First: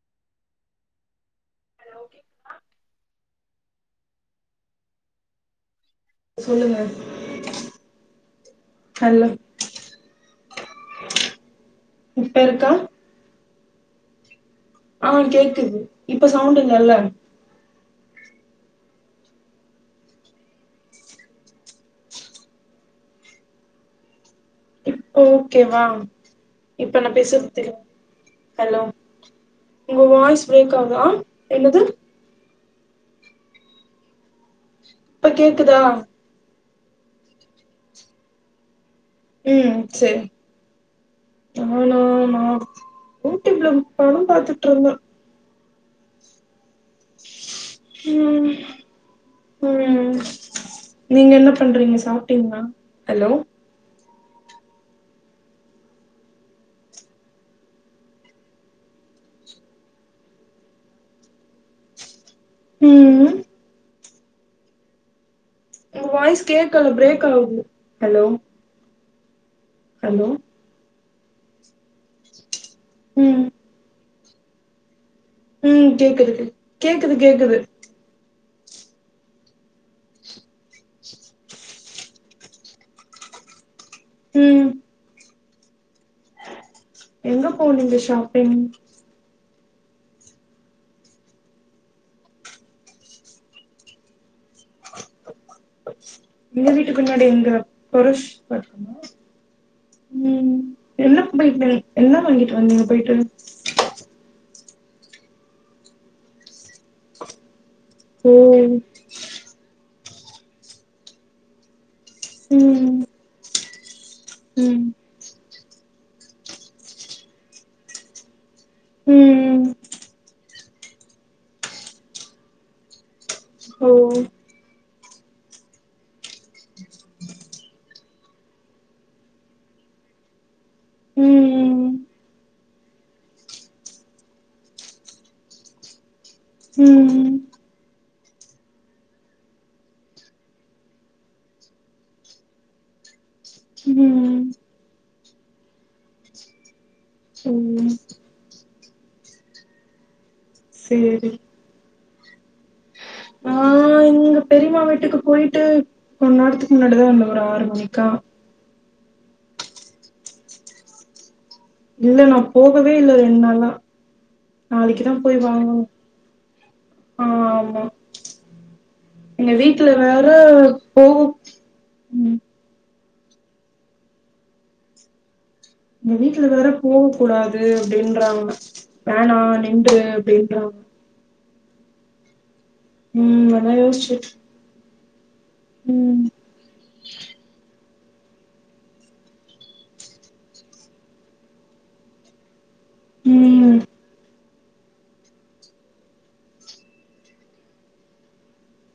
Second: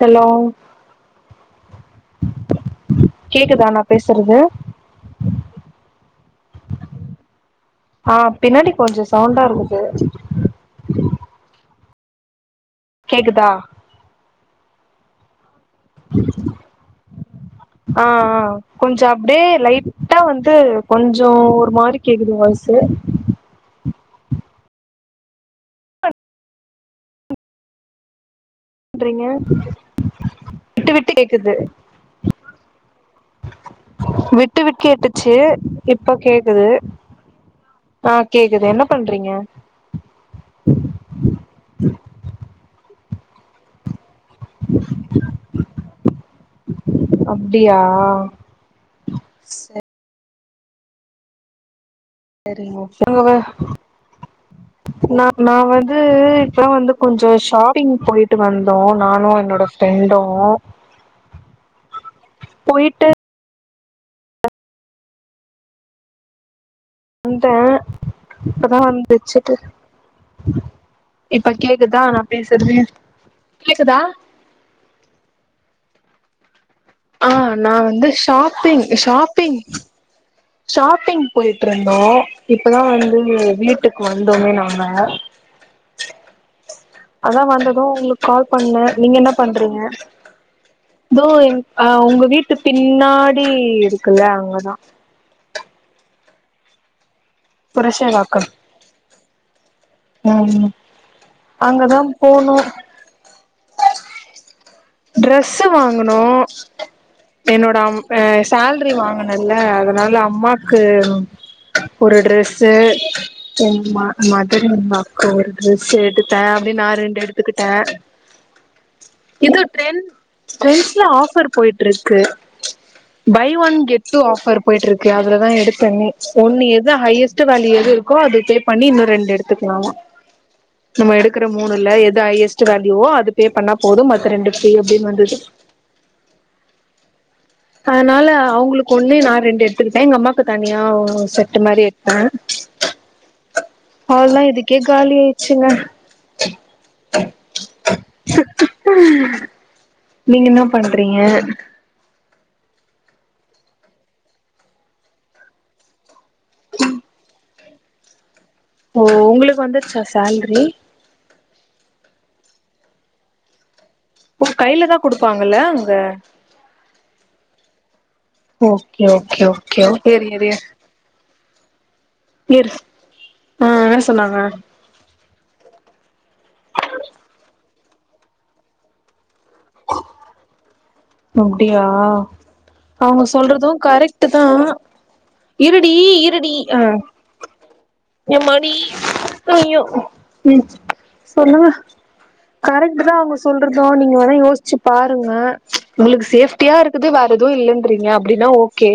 hello hello கேக்குதா கேக்குதா நா பேசுறது சொல்லுங்க ஆ பின்னாடி கொஞ்ச ஹலோ சவுண்டா இருக்குது இப்ப இருக்கா கேக்குதா ஆ கேக்குது இப்ப சவுண்டு நல்லாருக் ஆ ஆ கொஞ்சோ அப்டியே லைட்டா வந்து கொஞ்சோ ஒரு மாரி கேக்குது வாய்ஸ்சு இப்ப ஓகேவா இப்ப நா பேசுறது தெளிவா ஹலோ பண்றீங்க உங்க வாய்ஸ் பிரேக் ஆவுது ஆ என்னது விட் டு இப்ப கேட்டுச்சு கேக்குதா இப்ப கேக்குது ஆ கேக்குது என்ன பண்றீங்க ம் சேரி நானா நா யூடியூப்ல படோ பாத்துட்டு இருந்த அப்டியா ம் சரி ம் நீங்க என்ன பண்றீங்க சாப் சரி ஓகே நா நா வந்து இப்பதா வந்து கொஞ்சோ ஷாப்பிங் போயிட்டு வந்தோ நானு என்னோட ஃப்ரெண்ட்டு போயிட்டு ம் உங்க வாய்ஸ் கேக்கல பிரேக் வந்த ஆகுது ஹலோ இப்பதா வந்து வச்சுட்டு ஹலோ இப்ப கேக்குதா நா பேசுறது ம் கேக்குதா ம் கேக்குது கே கேக்குது ஆ கேக்குது நா வந்து ஷாப்பிங் ஷாப்பிங் ஷாப்பிங் போயிட்டு இருந்தோ இப்பதா வந்து வீட்டுக்கு வந்தோமே ம் நாங்க அதா எங்க வந்ததும் போனீங்க உங்களுக்கு கால் ஷாப்பிங் பண்ண நீங்க என்ன பண்றீங்க தோ எங் அ உங்க வீட்டு பின்னாடி இருக்குல்ல அங்கதா எங்க வீட்டு பின்னாடி இருந்தா பொருஸ் புரஷவாக்கம் தரட்டுமா ம் என்ன போய்ட்டு அங்கதா என்ன போனோ வாங்கிட்டு வந்தீங்க போயிட்டு டிரஸ்ஸு வாங்குணு என்னோட அம் ஆ ஓ சேல்ரி வாங்கனல அதனால அம்மாக்கு ஒரு டிரஸ்ஸு ம் [inaudible] ம் அம்மாக்கு ஒரு ட்ரெஸ்ஸு எடுத்தே அப்டியே நா ரெண்டு எடுத்துக்கிட்டே ம் ம் ட்ரெண் ட்ரெண்ட்ஸ்ல ஆஃபர் போய்ட்ருக்கு பை ஒன் ஓ கெட் டூ ஆஃபர் போயிட்ருக்கு அதுலதா எடுத்தே ஒன்னு ஏது ஹையஸ்டு வேயூ எது இருக் கோ அது பே பண்ணி இன்னோ ரெண்டு எடுத்துக்கலமா நம்ம எடுக்கற மூணுல ம் எது ஐய்யஸ்ட் வேல்யூவோ அது பே பண்ணா போது மத்த ரெண்டு ஃப்ரி அப்டின் வந்தது ம் ம் அதனால அவுங்களுக்கு ஒன்னு நா ரெண்டு எடுத்துக்கிட்டே எங்க அம்மாக்கு தனியா ஓ செட்டு மாரி எடுத்தே அதல்லா ம் இதுக்கே காலி ஆயிடுச்சுங்க ம் நீங்க என்னா பண்றீங்க சேரி ஆ எங்க பெரியமா வீட்டுக்கு போயிட்டு கொஞ்ச நேரத்துக்கு முன்னாடிதா ஒரு ஆறு மணிக்கா ஓ உங்களுக்கு வந்துருச்சா சேல்ரி இல்ல நா போகவே இல்ல ரெண் நாளா உன் கையில தா நாளைக்குதா போய் குடுப்பாங்கல்ல வாங்கணு அங்க ஆமா ஓகே ஓகே எங்க ஓகே வீட்ல வேற [unintelligible] [unintelligible] ம் [unintelligible] ஆ என் சொன்னாங்க எங்க வீட்டுல வர வர போக கூடாது அப்டின்றாங்க வேணா நின்று அப்டின்றாங்க அப்டியா அவுங்க ம் சொல்றது அதா கரெக்ட் யோசிச்சுட்டு தா இருடி ம் இருடி ஆ எம்மாடி ஐயோ ம் சொல்லுங்க கரெக்ட் தா அவுங்க ம் சொல்றது நீங்க வேணா யோசி சிப் பாருங்க உங்களுக்கு சேஃப்ட்டியா இருக்குது வேற எதுவு இல்லன்றீங்க அப்டின்னா ஓகே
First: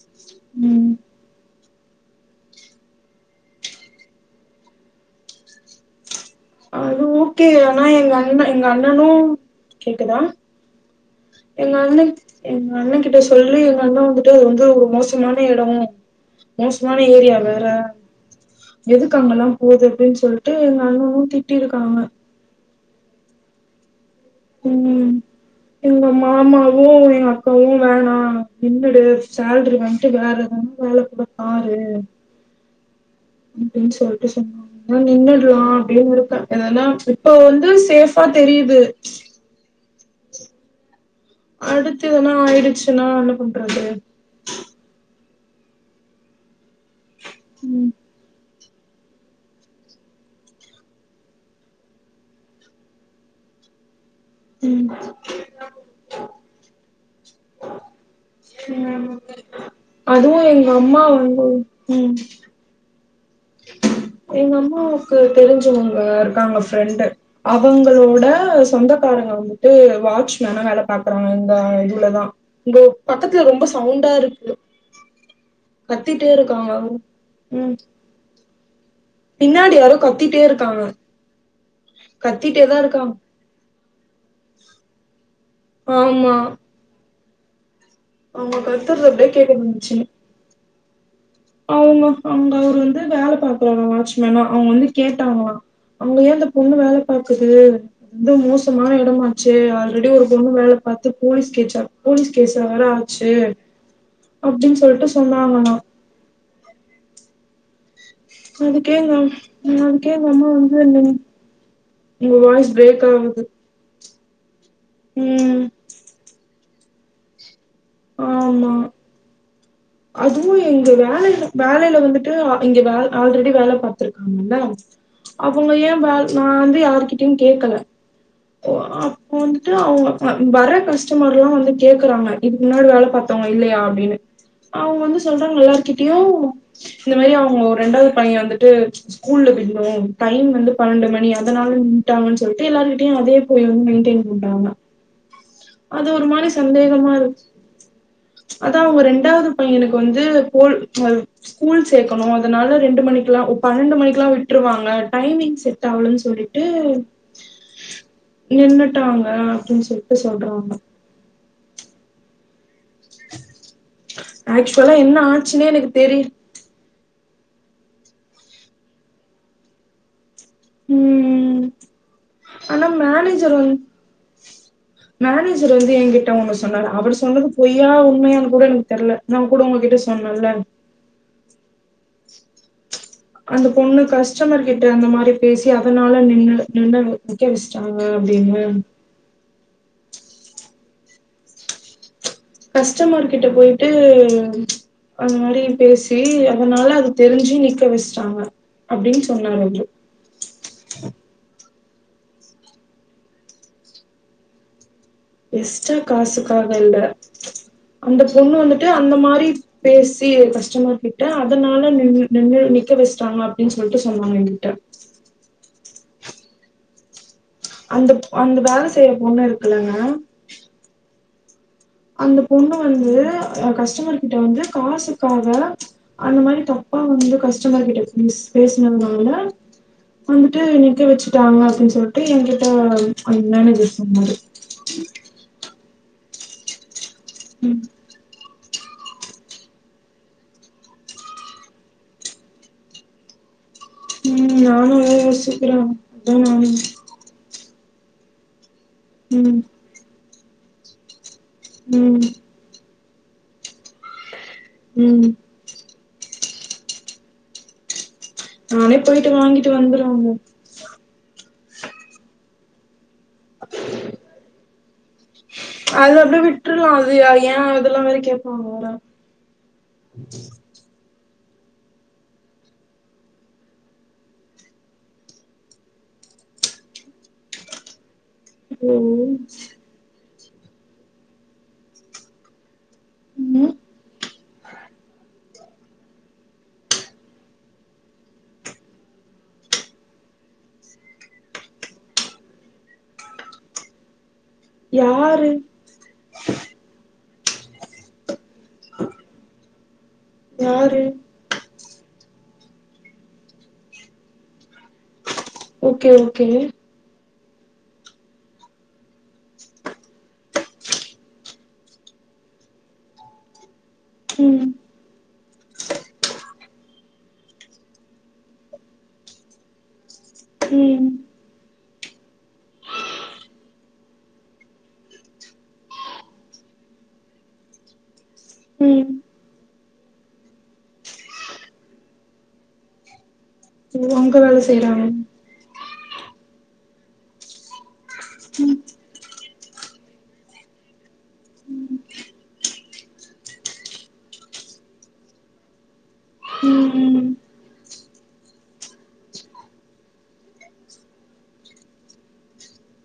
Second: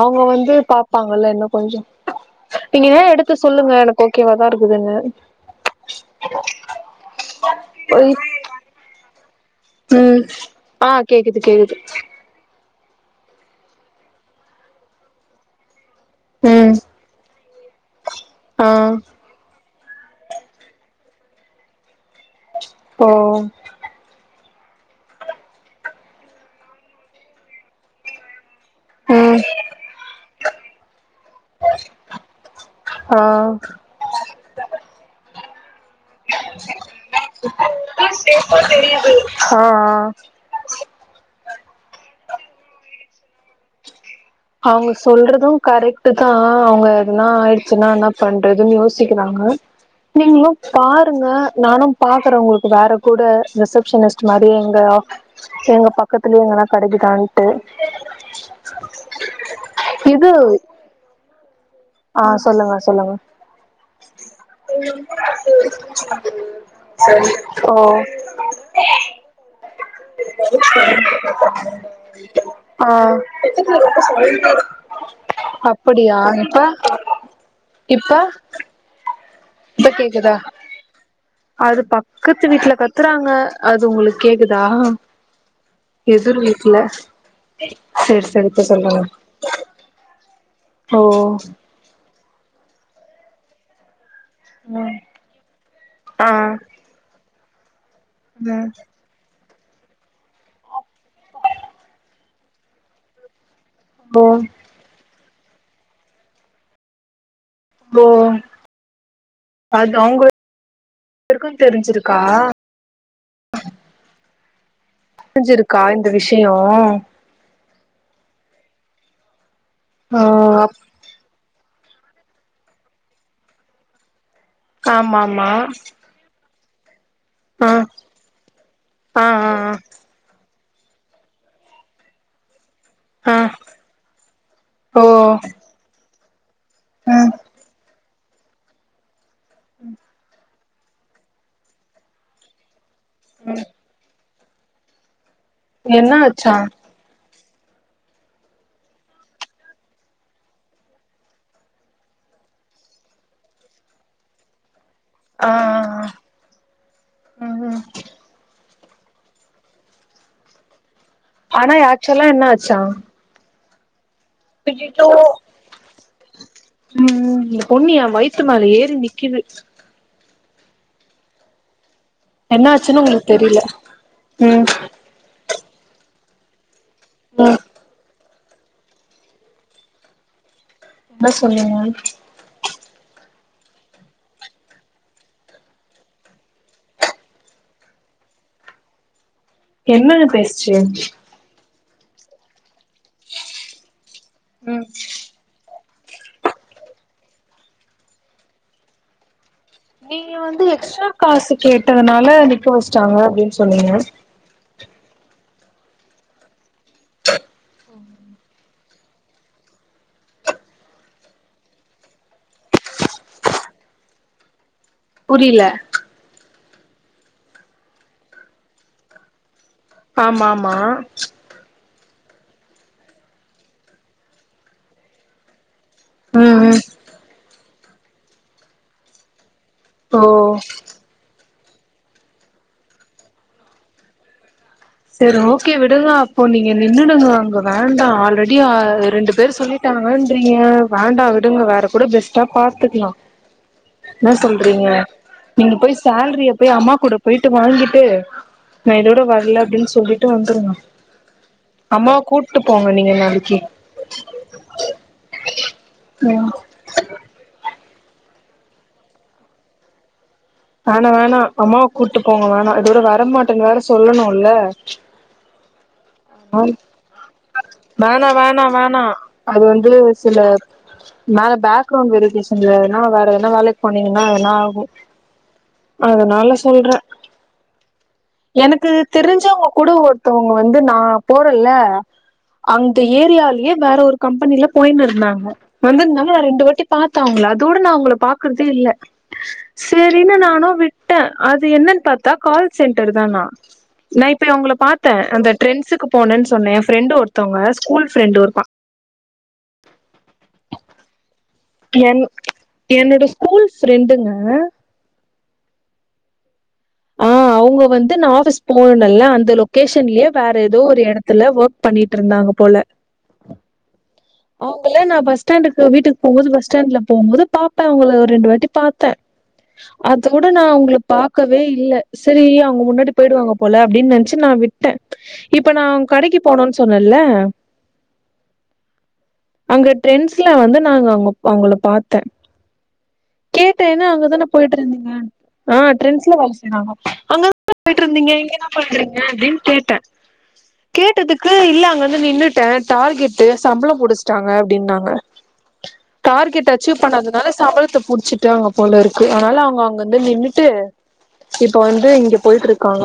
அவுங்க வந்து ம் பாப்பாங்கல்ல இன்னோ கொஞ்சோ நீங்களே எடுத்து சொல்லுங்க எனக்கு ஓகேவாதா இருக்குதுன்னு அது ஓகே ஆனா எங்க அண்ண எங்க அண்ணனும் கேக்குதா ம் ஆ கேக்குது எங்க கேக்குது அண்ண எங்க அண்ண கிட்ட சொல்லி எங்க அண்ண வந்துட்டு அது வந்து ஒரு மோசமான எடம் ம் மோசமான ஏரியா வேற ஆ எதுக்காங்கலா போகுதுன் சொல்ட்டு எங்க அண்ணனு திட்டிருக்காங்க ஓ ம் எங்க மாமாவு எங்க அக்காவு வேணா நின்னுடு ம் சேல்ரி வாங்கிட்டு வேற எதானா வேல கூட பாரு ஆ அப்டின் சொல்ட்டு சொன்னாங்க [inaudible] நின்னுற்லா அப்டியு இருக்க ஏன்னா இப்ப வந்து சேஃபா தெரியுது ஆ ஆ அடுத்து இதனா ஆயிடுச்சுன்னா என்ன பண்றது அவுங்க சொல்றது கரெக்ட் தா அவுங்க எதுனா ஆயிடுச்சுன்னா என்னப் பண்றதுன்னு யோசிக்கிறாங்க நீங்களு பாருங்க நானு பாக்குறே உங்களுக்கு வேற கூட ரிசப்ஷனிஸ்ட் மாரி எங்க ஆஃ எங்க பக்கத்துலயே எங்கென்ன கடைக்குதான்ட்டு இது அதுவு எங்க அம்மா வந்து ம் ஆ சொல்லுங்க சொல்லுங்க எங்க அம்மாவுக்கு தெரிஞ்சவங்க இருக்காங்க ஃப்ரெண்டு ஓ அவுங்களோட சொந்தக்காரங்க வந்துட்டு வாட்சமேனா வேல பாக்குறாங்க இங்க இதுவுலதா ங்க ஆ பக்கத்து அப்படியா கத்திட்டே இப்ப இருக்காங்க ம் இப்ப பின்னாடி இப்ப யாரோ கேக்குதா கத்திட்டே இருக்காங்க அது பக்கத்து கத்திட்டே வீட்ல தா இருக்காங்க கத்துறாங்க அது உங்களுக் கேக்குதா ஆமா எதிர் வீட்டுல செரி செரி அவங்க இப்ப சொல்லுங்க கத்துறது அப்டியே கேக்க ஓ அவுங்க அவுங்க அவுரு வந்து வேல பாக்குறாங்க வாட்சி மேனா அவுங்க வந்து கேட்டாங்ளா அவுங்க ஆ ஏன் அந்த பொண்ணு வேல பாக்குது இது ம் மோசமான எடமா சேரி ஆல்ரெடி ஒரு பொண்ணு வேல பாத்து போலீஸ் கேச்சு போலீஸ் கேஸா வேற ஆச்சு ஓ அப்டின் சொல்ட்டு சொன்னாங்களா ஓ அதுக்கே நா அதுக்கே எங்க அம்மா வந்து என்ன அவருக்கூ தெரிஞ்சிருக்கு உங்க வாய்ஸ் பிரேக் ஆகுது ம் புரிஞ்சிருக்கா இந்த விஷயொ ஆமா ஆ அது து எங்க வேலையில வேலையில வந்துட்டு இங்க வே ஆல்ரெடி வேல பாத்துருக்காங்கல்ல ஆமா ஆமா அவுங்க ஏன் வே நா வந்து யாருகிட்டயு கேக்கல ஆ ஆ அப்ப வந்துட்டு அவுங்க வர கஸ்டமர் எல்லா வந்து கேக்குறாங்க இதுக்கு முன்னாடி வேல ஆ ஆ பாத்தவுங்க இல்லையா அப்டின்னு அவுங்க ஓ வந்து சொல்றாங்க எல்லார்கிட்டயு இந்த ம் மாரி அவுங்க ஒரு ரெண்டாவது பையன் வந்துட்டு ஸ்கூல்ல விட்ணு டைம் வந்து பன்னெண்டு மணி அதனால நின்டாங்கன் சொல்லிட்டு எல்லாருகிட்டயு அதே போய் வந்து மெயின்டெயன் பண்றாங்க அது என்ன ஒரு மாரி ஆச்சா சந்தேகமா இருக்கு அதா அவுங்க ரெண்டாவ்து பையனுக்கு வந்து போல் ஸ்கூல் சேக்கணு அதனால ரெண்டு மணிக்ல்லா பன்னெண்டு மணிக்ல்லாவிட்டுருவாங்க ஆ டைமிங் செட் ஆவுலன் சொல்லிட்டு ஆ ம் ம் நின் டாங்க அப்டின் சொல்லிட்டு சொல்றாங்க ஆனா ஆக்சுவலா என்ன ஆச்சா ஆக்சுவலா அய்யய்யோ என்னா ஆச்சுன்னே எனக்கு தெரியில ம் இந்த பொண்ணு வயித்து மேல ஏறி நிக்கிது ம் என்ன ஆனா ஆச்சுன்னு உங்களுக்கு மேனேஜர் தெரில வந் ம் மேனேஜர் வந்து என்கிட்ட ஒண்ணு சொன்னாரு அவரு சொன்னது ம் பொய் யா உண்மையான்னு கூட எனக்கு தெர்ல நா கூட உங்ககிட்ட சொன்னல ப சொன்னீங்க அந்த பொண்ணு கஸ்டமர் கிட்ட அந்த மாரி பேசி அதனால நின் நின்ன நிக்கவச்டாங்க அப்டின்னு என்னது பேசுச்சு கஷ்டமர் கிட்ட போயிட்டு ம் அது மாரி பேசி அதனால அது தெரிஞ்சு நிக்க வச்ட்டாங்க அப்டின் சொன்னாரு அவுரு நீங்க வந்து எக்ஸ்ட்ரா காசு கேட்டதனால நிக்க வச்ட்டாங்க அப்டின் சொன்னீங்க எஸ்டா காசுக்காக இல்ல அந்த பொண்ணு வந்துட்டு அந்த மாரி பேசி கஷ்டமர் கிட்ட அதனால நின் நின்னு நிக்க வச்டாங்க அப்டின் சொல்ட்டு சொன்னாங்க என்கிட்ட புரியில அந்த அந்த வேல செய்ற பொண்ணு இருக்குலங்க ஆமமா அந்த பொண்ணு வந்து கஸ்டமர் கிட்ட வந்து காசுக்காக அந்த ம் மாரி ம் தப்பா வந்து கஸ்டமர் கிட்ட பேசுனதுனால ஓ வந்துட்டு நிக்க வச்சுட்டாங்க அப்டின் சொல்ட்டு என் கிட்ட மேனேஜர் சொன்னாரு சரி ஓகே விடுங்க அப்போ நீங்க நின்னுடுங்க அங்க ம் வேண்டா ஆல்ரெடி அப்டியா ரெண்டு பேர் சொல்லிட்டாங்கன்றீங்க வேண்டா விடுங்க வேற கூட பெஸ்ட்டா பாத்துக்லா என்ன ம் சொல்றீங்க நானு அதா நீங்க யோசிக்கிறே போய் அதா சால்ரிய நானு போய் அம்மா கூட போய்ட்டு வாங்கிட்டு நா இதோட ம் வர்ல அப்டின்னு சொல்லிட்டு வந்துருங்க அம்மாவ ம் கூட்டு போங்க நீங்க நாளைக்கு ம் ம் நானே போயிட்டு வாங்கிட்டு வந்துருவேங்க வேணா வேணா அம்மாவ கூட்டு போங்க வேணா இதோட வரமாட்டேன் வேற சொல்லணுல்ல அது அப்டியே விட்ருலா அது ஏ அதுலா வேற வேணா வேணா கேப்பாங்களா வேணா அது வந்து சில மேல பேக்ரவுண்ட் வெரிபிகேஷன்லனா வேறதெனா வேலைக்கு போனீங்கன்னா எதனா ஆகும் அதுனால சொல்றே எனக்கு ஐயோ தெரிஞ்ச ஒ குட ஒருத்தவங்க வந்து நான போறேல்ல அந்த ஏரியாலயே ம் வேற ஒரு கம்பெனில போய்னு இருந்தாங்க வந்திருந்தாங்க ரெண்டு வாட்டி பாத்தே அவங்கள அதோட நா அவங்கள பாக்குறதே இல்ல சரினு நானு விட்டே அது என்னன்னு பாத்தா கால் சென்டர் தானா நா இப்போ அவங்கள பாத்தே யாரு அந்த டரண்ட்ஸீக்கு போனென் சொன்னே என் ஃப்ரெண்ட ஒருத்தவங்க ஸ்கூல் ஃப்ரெண்டு் ஒருப்பா யாரு என் என்னோட ஸ்கூல் ப்ரண்டுங்க ஓகே ஓகே அவுங்க வந்து நா ஆஃபிஸ் போனெல்ல அந்த லொகேஷன்லயே வேற எதோ ஒரு எடத்துல ஒக் பண்ணிட்டு இருந்தாங்க போல ம் ல்ல நா பஸ்டாண்டுக்கு வீட்டுக்கு போக போது பஸ் ஸ்டாண்ட்ல போகபோது பாப்பே அவங்கள ஒரு ரெண்டு வாட்டி பாத்தே அதோட நா அவுங்கள ம் பாக்க வே இல்ல சரி அவங்க முன்னாடி போயிடுவாங்க போல அப்டின் நெனைச்சு நா விட்டே இப்ப நா கடைக்கு போனும்னு சொன்னேல்ல ம் அங்க ட்ரெண்ட்ஸ்ல வந்து நா அங்க அவங்கள பாத்தே ஓ கேட்டேன்னா அங்க அங்கதானே வேல போயிட் செய்றாங்க இருந்தீங்க ஆ ட்ரென்ஸ் அங்கதானே போயிட்டு இருந்தீங்க இங்கன்னா பண்றீங்க அப்டின்னு கேட்டே கேட்டதுக்கு இல்ல அங்க வந்து நின்னுட்டே டார்கெட்டு சம்பளம் புடிச்டாங்க அப்டின்னாங்க டார்கெட் ம் அச்சீவ் ம் பண்ணாதுனால சம்பளத்தை புடிச்சிட்டாங்க போல இருக்கு அதனால அவங்க அங்க இருந்து நின்னுட்டு இப்ப வந்து இங்க போயிட்டு இருக்காங்க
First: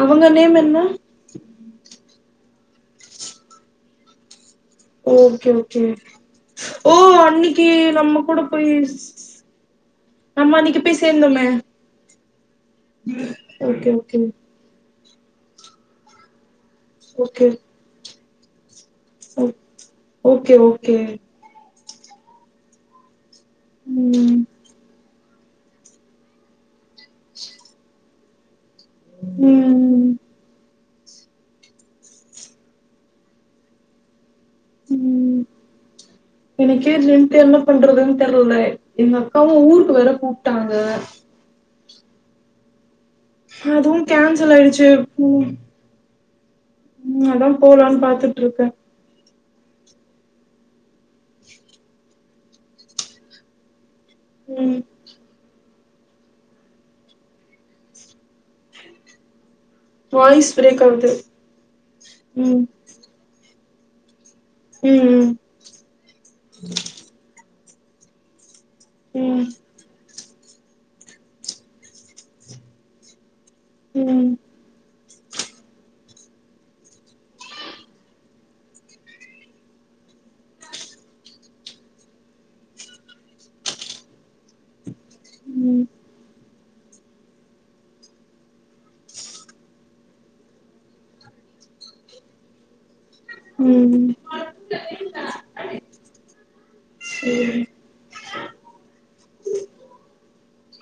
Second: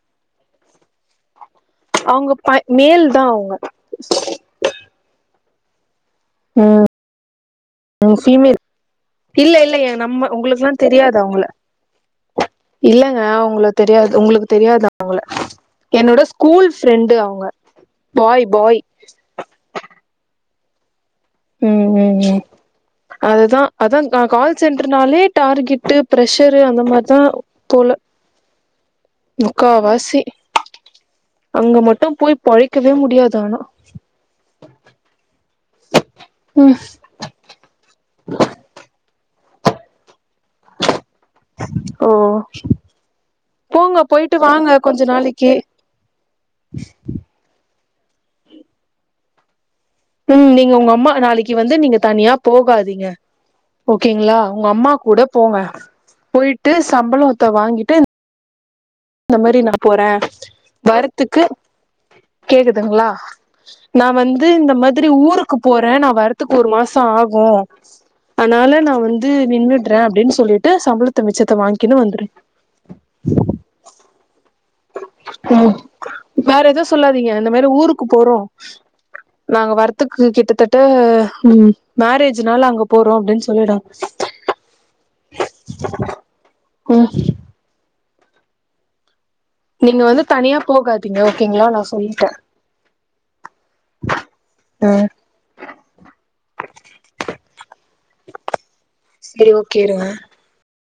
அவங்க நேம் என்ன அவங்க பய் மேல் தா அவங்க ஓகே ஓகே ம் அன்னிக்கு நம்ம கூட ஃபீமேல் போய் இல்ல இல்ல ஏ நம்ம உங்களுக்குலா அன்னைக்கு போய் தெரியாது சேர்ந்தோமே அவுங்கள இல்லங்க உங்களுக் ஓகே தெரியாது ஓகே உங்களுக்கு தெரியாது அவுங்கள என்னோட ஸ்கூல் ஃப்ரெண்டு அவுங்க okay bye bye okay okay ம் ம் ம் அதுதா அதா ம் கால் சென்ட்ர்னாலே டார்கெட்டு பிரஷரு அந்த மாதிதா போல ம் முக்காவாசி அங்க மட்டு போய் பொழைக்கவே முடியாது ஆனா ம் எனக்கே ஜென்யல்லா பண்றதுன் தெர்ல எங்க அக்காவு ஊருக்கு வேற கூப்டாங்க ஓ போங்க அதுவும் போயிட்டு கேன்சல் வாங்க ஆயிடுச்சு கொஞ்ச நாளைக்கு ம் ம் அதா போலான் பாத்துட்ருக்க ம் நீங்க உங்க அம்மா நாளைக்கு வந்து நீங்க தனியா போகாதீங்க ஓகேங்களா உங்க ம் அம்மா கூட போங்க போயிட்டு சம்பளோத்த வாங்கிட்டு இந்த மாரி நா போற வாய்ஸ் பிரேக் ஆகுது வரதுக்கு ம் கேக்குதுங்ளா நா வந்து இந்த மாதிரி ம் ஊருக் கு போறே நா வர்றதுக்கு ஒரு மாச ஆகு அதனால நா வந்து ம் நின்னு ட்ற அப்டின் சொல்லிட்டு சம்பளத்த மிச்சத்த வாங்கினு வந்துரு ம் ம் வேற எதவு சொல்லாதீங்க இந்த மாரி ஊருக்கு போறோ நாங்க வரத்துக்கு கிட்டத்தட்ட ம் மேரேஜ் நால அங்க போறோ அப்டின்னு சொல்லிடு ம் ம் நீங்க வந்து தனியா போகாதீங்க ஓகேங்ளா நா சொல்லிட்ட ம் ம் சேரி செரி ஓகே இருங்க